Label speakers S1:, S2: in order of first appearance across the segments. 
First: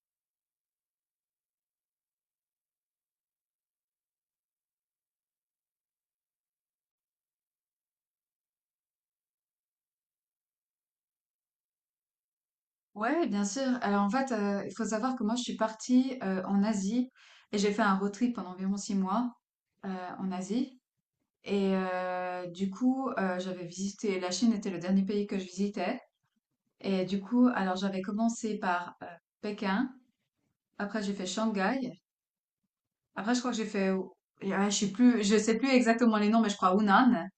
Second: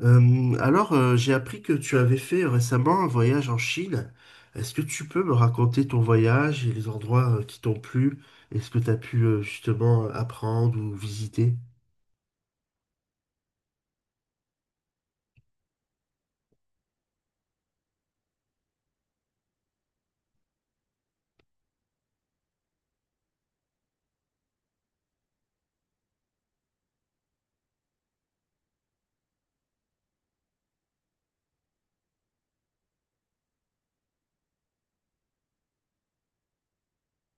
S1: J'ai appris que tu avais fait récemment un voyage en Chine. Est-ce que tu peux me raconter ton voyage et les endroits qui t'ont plu et ce que tu as pu justement apprendre ou visiter?
S2: Ouais, bien sûr. Alors en fait, il faut savoir que moi je suis partie, en Asie et j'ai fait un road trip pendant environ 6 mois, heu, en Asie et du coup, j'avais visité la Chine était le dernier pays que je visitais. Et du coup, alors j'avais commencé par, Pékin, après j'ai fait Shanghai, après je crois que j'ai fait ou je sais plus exactement les noms, mais je crois Hunan.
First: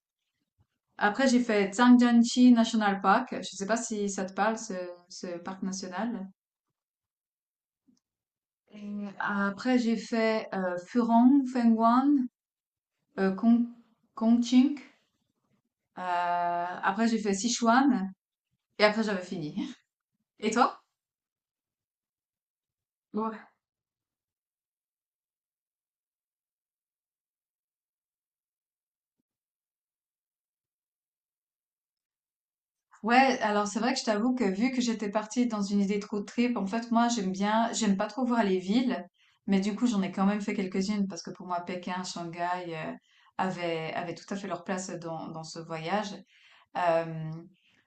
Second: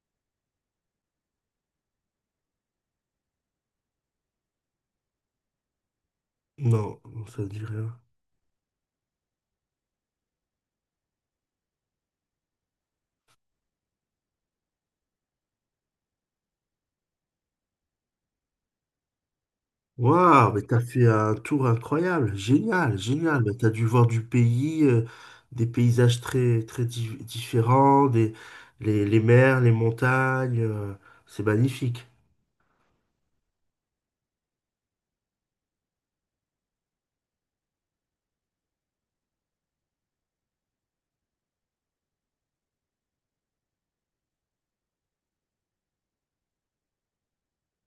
S2: Après j'ai fait Zhangjiajie National Park, je sais pas si ça te parle ce parc national?
S1: Non, ça ne dit rien.
S2: Et après, j'ai fait Furong, Fengguan, Kong, Ching. Après, j'ai fait Sichuan. Et après, j'avais fini. Et
S1: Waouh, mais t'as
S2: toi?
S1: fait un tour incroyable, génial,
S2: Ouais.
S1: génial. Mais t'as dû voir du pays, des paysages très très différents, des les mers, les montagnes, c'est magnifique.
S2: Ouais, alors c'est vrai que je t'avoue que vu que j'étais partie dans une idée de road trip, en fait, moi, j'aime bien, j'aime pas trop voir les villes. Mais du coup, j'en ai quand même fait quelques-unes parce que pour moi, Pékin, Shanghai euh, avaient tout à fait leur place dans ce voyage. Euh,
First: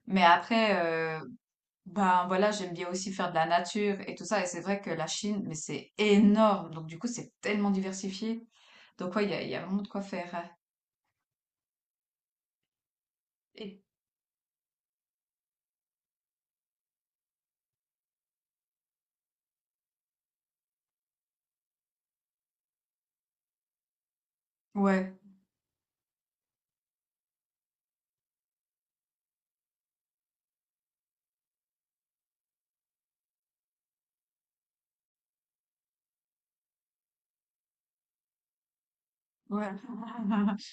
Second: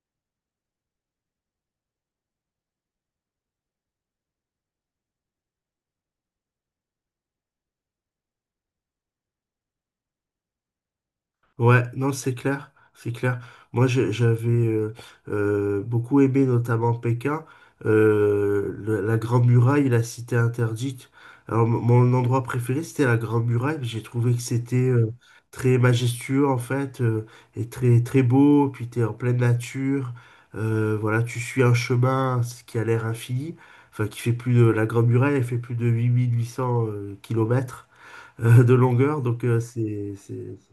S2: mais après, ben voilà, j'aime bien aussi faire de la nature et tout ça. Et c'est vrai que la Chine, mais c'est énorme. Donc du coup, c'est tellement diversifié. Donc ouais, il y a vraiment de quoi faire, hein.
S1: Ouais, non, c'est clair, c'est clair.
S2: Et
S1: Moi, j'avais beaucoup aimé, notamment Pékin, la Grande Muraille et la Cité Interdite. Alors, mon endroit préféré, c'était la Grande Muraille. J'ai trouvé que c'était
S2: ouais,
S1: très majestueux, en fait, et très, très beau. Puis, t'es en pleine nature. Voilà, tu suis un chemin ce qui a l'air infini. Enfin, qui fait la Grande Muraille, elle fait plus de huit mille huit cents kilomètres de longueur.
S2: ouais.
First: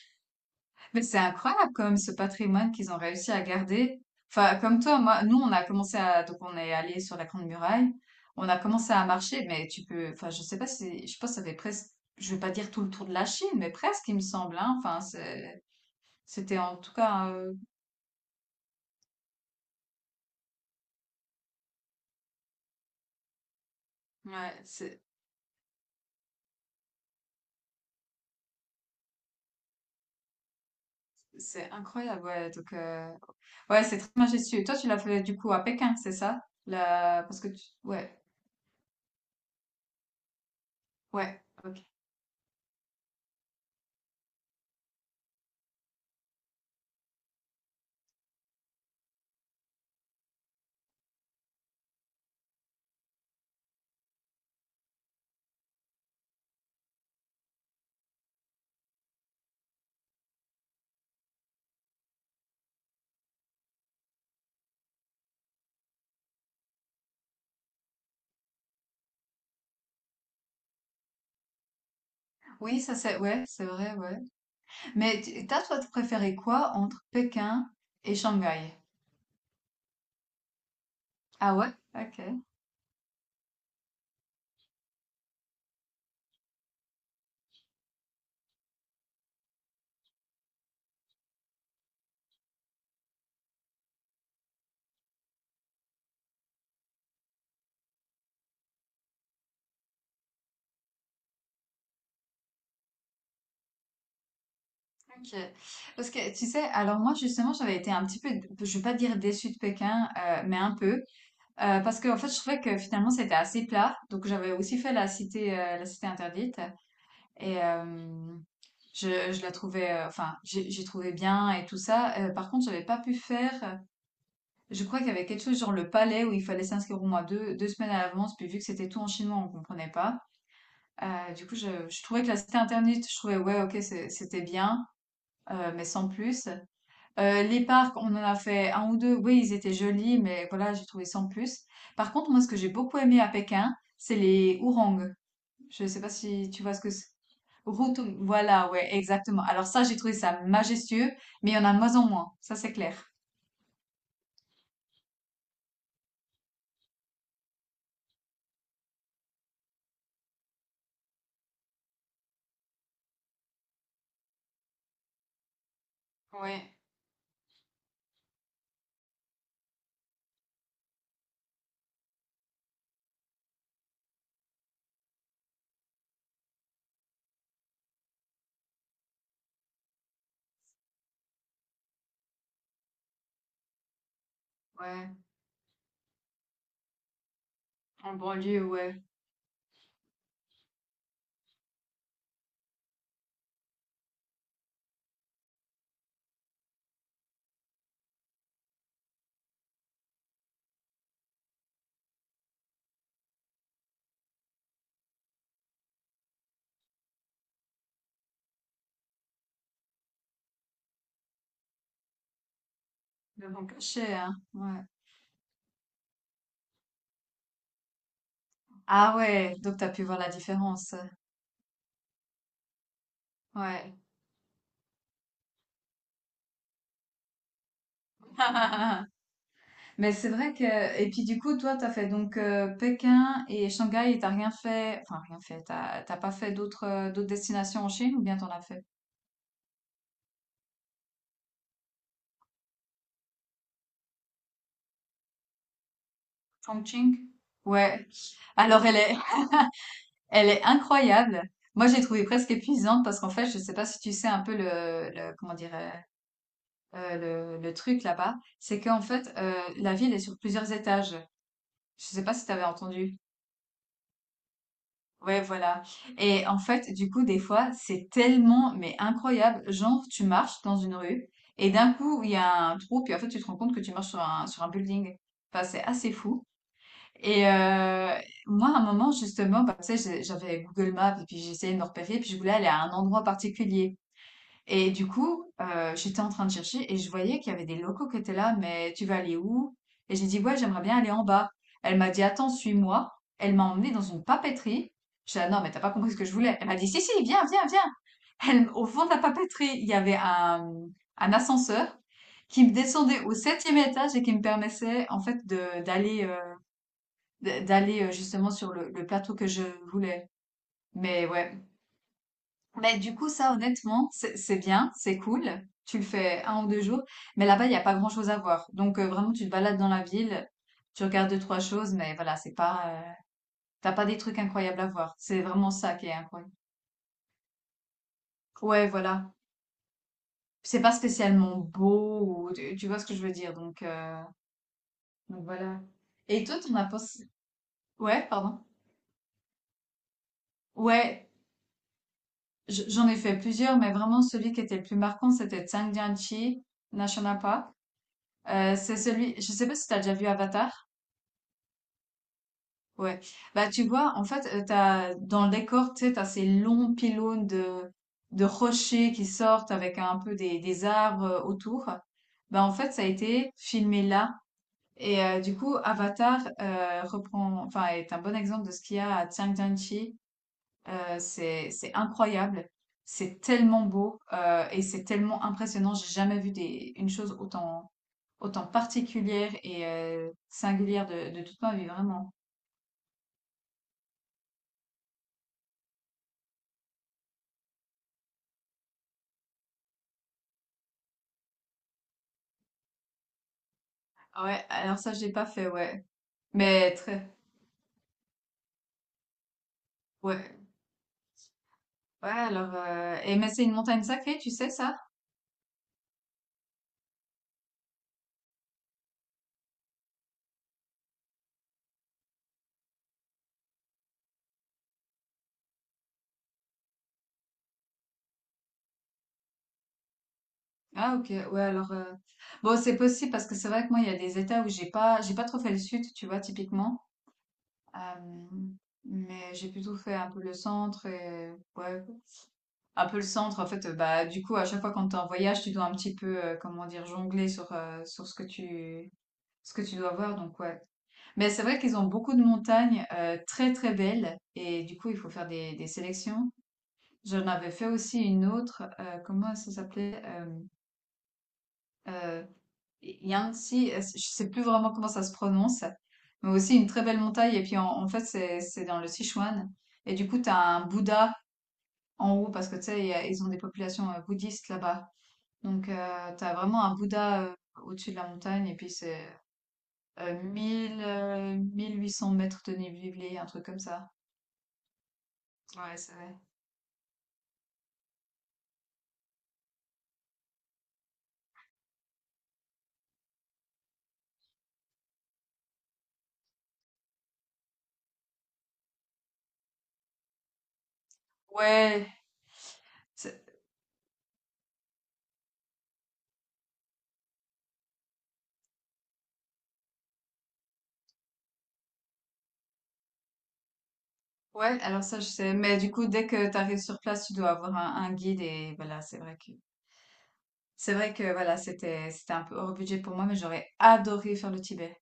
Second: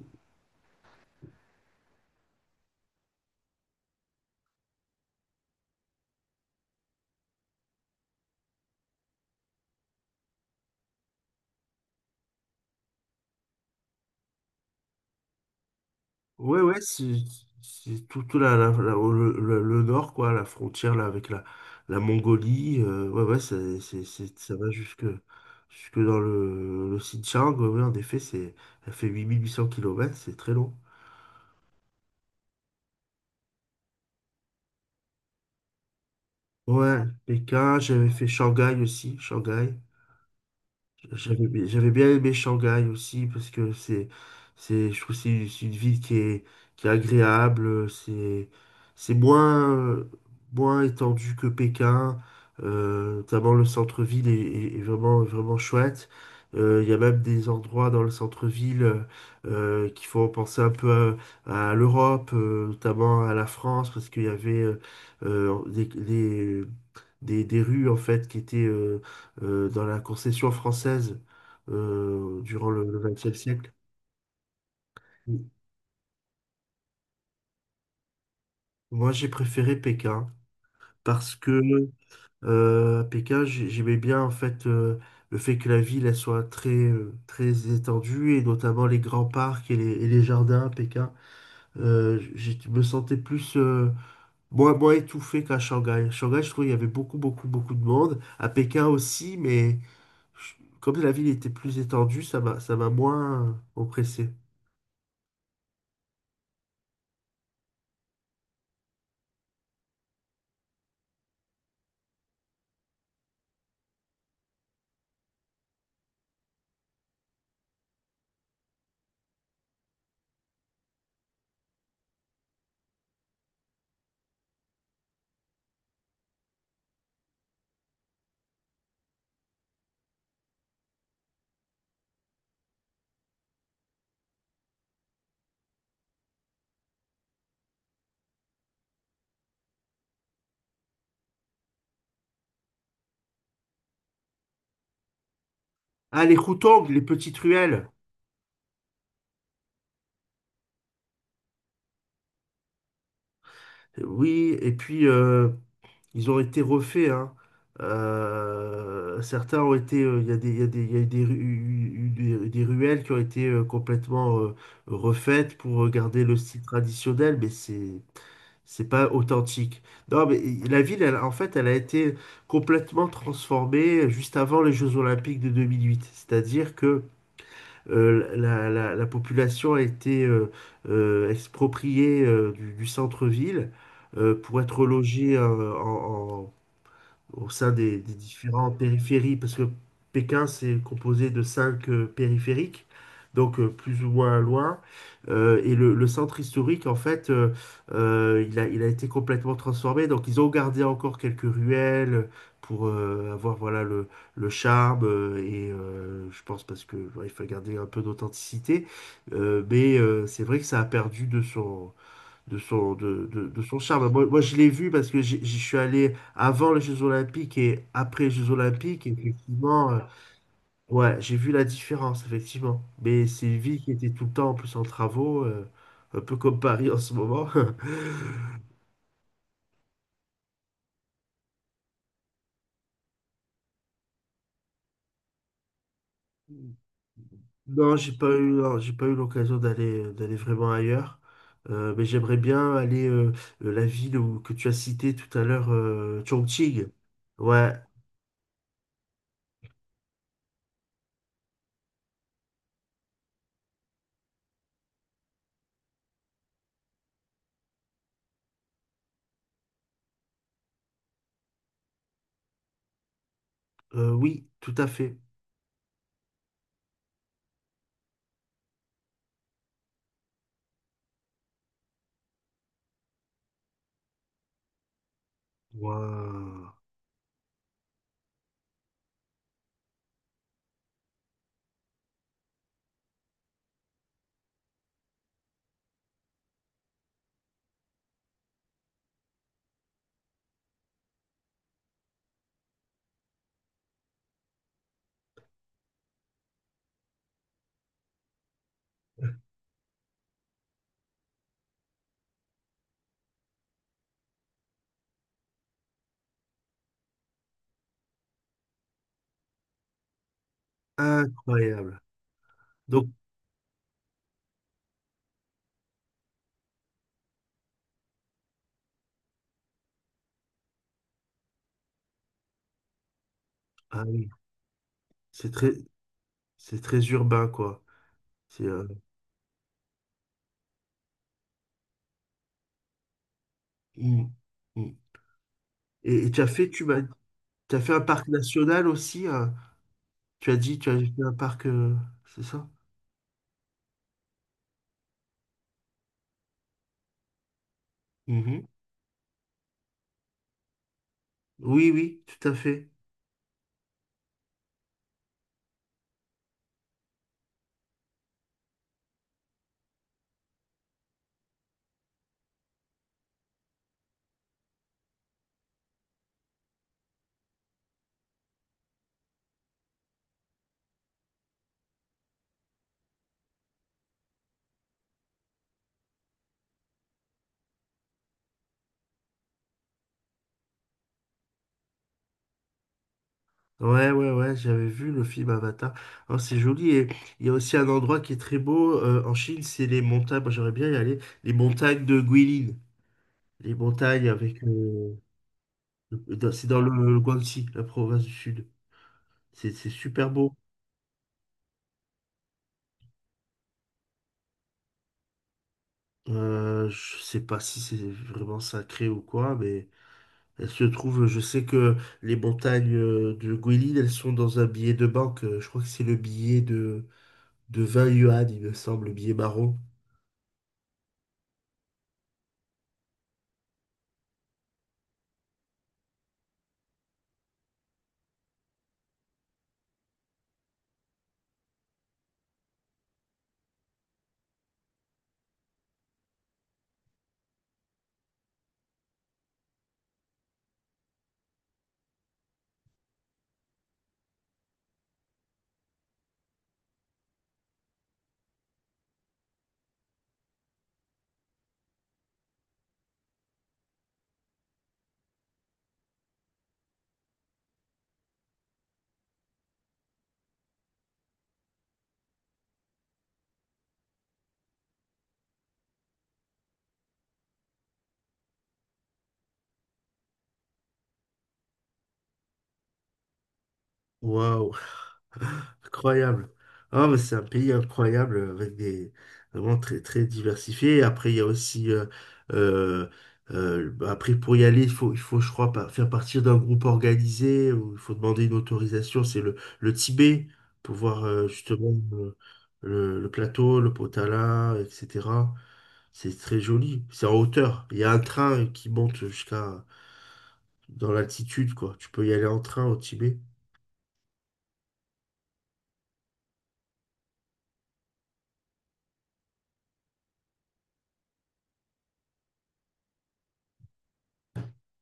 S2: Mais c'est incroyable quand même ce patrimoine qu'ils ont réussi à garder. Enfin, comme toi, moi, nous, on a commencé à, donc on est allé sur la Grande Muraille. On a commencé à marcher, mais tu peux, enfin, je sais pas si, je pense que ça fait presque, je vais pas dire tout le tour de la Chine, mais presque, il me semble, hein. Enfin, c'était
S1: Ouais,
S2: en
S1: ouais,
S2: tout cas,
S1: c'est tout le, le nord, quoi, la frontière là, avec la Mongolie. Ouais, ouais, ça va
S2: ouais,
S1: jusque, jusque dans le Xinjiang. Ouais, ouais, en effet, elle fait 8800 kilomètres, c'est très long.
S2: c'est incroyable, ouais, donc ouais, c'est très majestueux. Toi, tu l'as fait, du coup, à Pékin, c'est ça?
S1: Ouais,
S2: La parce que tu
S1: Pékin, j'avais
S2: ouais,
S1: fait Shanghai aussi, Shanghai.
S2: ouais, OK.
S1: J'avais bien aimé Shanghai aussi parce que je trouve que c'est une ville qui est agréable, c'est moins, moins étendu que Pékin, notamment le centre-ville est vraiment, vraiment chouette. Il y a même des endroits dans le centre-ville qui font penser un peu à l'Europe, notamment à la France, parce qu'il y avait euh, des, des, des rues en fait qui étaient dans la concession française durant
S2: Oui, ça
S1: le
S2: c'est
S1: XXe
S2: ouais, c'est
S1: siècle.
S2: vrai, ouais. Mais tu toi, préféré quoi entre Pékin et Shanghai?
S1: Moi, j'ai préféré Pékin parce
S2: Ah
S1: que
S2: ouais? OK,
S1: à Pékin, j'aimais bien en fait le fait que la ville elle soit très très étendue et notamment les grands parcs et et les jardins à Pékin. Je me sentais plus moins étouffé qu'à Shanghai. À Shanghai, je trouvais il y avait beaucoup de monde. À Pékin aussi, mais je- comme la ville était plus étendue, ça m'a moins oppressé.
S2: OK. Parce que tu sais, alors moi, justement, j'avais été un petit peu, je vais pas dire déçue de Pékin, mais un peu, parce que, en fait, je trouvais que finalement, c'était assez plat. Donc j'avais aussi fait la cité interdite et hem je la trouvais, enfin, j'ai trouvé bien et tout ça. Par contre, j'avais pas pu faire. Je crois qu'il y avait quelque chose genre le palais où il fallait s'inscrire au moins 2 semaines à l'avance. Puis vu que c'était tout en chinois, on comprenait pas. Du coup, je trouvais que la cité internet, je trouvais ouais, ok, c'était bien, mais sans plus. Les parcs, on en a fait un ou deux. Oui, ils étaient jolis, mais voilà, j'ai trouvé sans plus. Par contre, moi, ce que j'ai beaucoup aimé à Pékin, c'est les ourangs. Je sais pas
S1: Ah, les
S2: si tu vois ce
S1: Houtang,
S2: que
S1: les
S2: c'est.
S1: petites ruelles.
S2: Voilà, ouais, exactement. Alors ça, j'ai trouvé ça majestueux, mais il y en a de moins en moins, ça c'est clair.
S1: Oui, et puis ils ont été refaits, hein. Certains ont été. Il y a il y a eu des, ru- eu des ruelles qui ont été complètement refaites pour garder le style
S2: Ouais,
S1: traditionnel, mais c'est pas authentique. Non, mais la ville, elle, en fait, elle a été complètement transformée juste avant les Jeux Olympiques de 2008. C'est-à-dire que la population a été expropriée du centre-ville pour être
S2: ouais,
S1: logée au sein des
S2: en banlieue,
S1: différentes
S2: ouais,
S1: périphéries, parce que Pékin, c'est composé de cinq périphériques, donc plus ou moins loin. Le centre historique, en fait, il a été complètement transformé. Donc, ils ont gardé encore quelques ruelles pour avoir voilà, le charme. Je pense parce que ouais, il faut garder un peu d'authenticité. C'est vrai que ça a perdu de
S2: le
S1: de
S2: vent
S1: son charme.
S2: caché, hein,
S1: Moi, je l'ai
S2: ouais.
S1: vu parce que j'y suis allé avant les Jeux Olympiques et après les Jeux Olympiques. Et
S2: Ah ouais, donc t'as
S1: effectivement,
S2: pu voir la différence,
S1: ouais, j'ai vu la différence, effectivement. Mais c'est une ville qui
S2: ouais.
S1: était tout le temps en plus en travaux, un peu comme Paris en ce moment.
S2: Mais c'est vrai que, et puis du coup, toi, t'as fait donc Pékin et Shanghai et t'as rien fait, enfin rien fait, t'as pas fait d'autres destinations en
S1: Non, j'ai
S2: Chine ou
S1: pas
S2: bien t'en
S1: eu,
S2: as
S1: non,
S2: fait?
S1: j'ai pas eu l'occasion d'aller vraiment ailleurs. Mais j'aimerais bien aller la ville que tu as citée tout à l'heure, Chongqing.
S2: Chongqing?
S1: Ouais,
S2: Ouais. Alors elle est, elle est incroyable. Moi, j'ai trouvé presque épuisante parce qu'en fait, je ne sais pas si tu sais un peu le, comment dirais, le truc là-bas, c'est qu'en fait, la ville est sur plusieurs étages. Je ne sais pas si tu avais entendu.
S1: oui, tout à fait.
S2: Ouais, voilà. Et en fait, du coup, des fois, c'est tellement, mais incroyable. Genre, tu marches dans une rue et d'un coup, il y a un trou, puis en fait, tu te rends compte que tu marches sur un building. Enfin, c'est assez fou.
S1: Waouh.
S2: Et euh, Moi, à un moment, justement, bah, tu sais, j'avais Google Maps et puis j'essayais de me repérer, puis je voulais aller à un endroit particulier. Et du coup, j'étais en train de chercher et je voyais qu'il y avait des locaux qui étaient là, mais tu vas aller où? Et j'ai dit, ouais, j'aimerais bien aller en bas. Elle m'a dit, attends, suis-moi. Elle m'a emmenée dans une papeterie. Je dis ah non, mais t'as pas compris ce que je voulais. Elle m'a dit, si, si, viens, viens, viens. Elle, au fond de la papeterie, il y avait un ascenseur qui me descendait au septième étage et qui me permettait, en fait, d'aller justement sur le plateau que je voulais. Mais ouais.
S1: Incroyable.
S2: Mais
S1: Donc,
S2: du coup, ça honnêtement, c'est bien, c'est cool. Tu le fais 1 ou 2 jours, mais là-bas, il y a pas grand-chose à voir. Donc, vraiment, tu te balades dans la ville, tu regardes deux trois choses, mais voilà, c'est pas, tu
S1: ah
S2: pas des
S1: oui,
S2: trucs incroyables à voir. C'est
S1: c'est
S2: vraiment
S1: très,
S2: ça qui est incroyable.
S1: c'est très urbain, quoi. C'est, euh,
S2: Ouais, voilà. C'est pas spécialement beau ou tu vois ce que je veux dire?
S1: mm, mm.
S2: Donc voilà.
S1: Et tu
S2: Et
S1: as
S2: toi, tu en as pensé
S1: tu as fait un parc
S2: ouais, pardon?
S1: national aussi, hein. Tu as dit, tu as fait
S2: Ouais.
S1: un parc, c'est ça?
S2: J'en ai fait plusieurs, mais vraiment celui qui était le plus marquant, c'était Zhangjiajie National Park.
S1: Mhm.
S2: C'est celui, je sais pas si t'as déjà vu Avatar.
S1: Oui, oui, tout à fait.
S2: Ouais. Bah, tu vois, en fait, t'as, dans le décor, tu sais, t'as ces longs pylônes de rochers qui sortent avec un peu des arbres autour. Bah, en fait, ça a été filmé là. Du coup, Avatar reprend, enfin, est un bon exemple de ce qu'il y a à Zhangjiajie. C'est incroyable, c'est tellement beau, et c'est tellement impressionnant. J'ai jamais vu des une chose autant particulière et singulière de toute ma vie, vraiment.
S1: Ouais, ouais, ouais, j'avais vu le film Avatar. Oh, c'est joli. Et il y a aussi un endroit qui est très beau en Chine, c'est les montagnes. Moi, j'aimerais bien y aller. Les montagnes de Guilin. Les montagnes
S2: Ah
S1: avec.
S2: ouais, alors ça, je l'ai pas fait, ouais.
S1: Dans- C'est dans
S2: Mais
S1: le
S2: très
S1: Guangxi, la province du Sud. C'est super beau.
S2: ouais. Ouais, alors, et mais c'est une montagne sacrée, tu sais ça?
S1: Je sais pas si c'est vraiment sacré ou quoi, mais elle se trouve, je sais que les montagnes de Guilin, elles sont dans un billet de banque. Je crois que c'est le de 20 yuan, il me semble, le billet marron.
S2: Ah OK, ouais alors, bon c'est possible parce que c'est vrai que moi il y a des états où j'ai pas trop fait le sud, tu vois? Typiquement, hem, mais j'ai plutôt fait un peu le centre et ouais, un peu le centre en fait, bah, du coup à chaque fois quand tu es en voyage, tu dois un petit peu, comment dire? Jongler sur, sur ce que tu dois voir donc ouais. Mais c'est vrai qu'ils ont beaucoup de montagnes, très, très belles et du coup il faut faire des sélections. J'en avais fait aussi une autre, comment ça s'appelait? Euh, Il y a un petit, je sais plus vraiment comment ça se prononce, mais aussi une très belle montagne. Et puis en fait, c'est dans le Sichuan. Et du coup, tu as un Bouddha en haut parce que tu sais, ils ont des populations bouddhistes là-bas. Donc, tu as vraiment un Bouddha au-dessus de la montagne. Et puis, c'est 1 800 mètres de dénivelé, un truc comme ça.
S1: Waouh!
S2: Ouais, c'est vrai.
S1: Incroyable. Ah, mais c'est un pays incroyable avec des vraiment très très diversifié. Après, il y a aussi euh, bah, après pour y aller, il faut je crois pas faire partie d'un groupe organisé où il faut demander une autorisation. C'est le Tibet pour voir justement
S2: Ouais,
S1: le
S2: c'est-
S1: plateau, le Potala, etc. C'est très joli. C'est en hauteur. Il y a un train qui monte jusqu'à dans l'altitude quoi. Tu peux y aller en train au Tibet.
S2: ouais, alors ça, je sais. Mais du coup, dès que tu arrives sur place, tu dois avoir un guide. Et voilà, c'est vrai que voilà, c'était un peu hors budget pour moi, mais j'aurais adoré faire le Tibet.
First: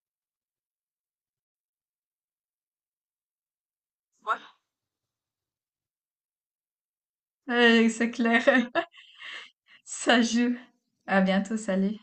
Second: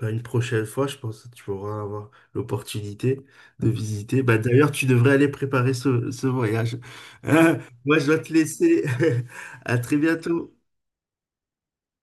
S1: Bah, une prochaine fois, je pense que tu auras avoir l'opportunité de visiter. Bah,
S2: Ouais,
S1: d'ailleurs, tu devrais aller préparer ce voyage. Moi, je
S2: C'est
S1: dois te
S2: clair.
S1: laisser. À très
S2: Ça
S1: bientôt.
S2: joue. À bientôt, salut.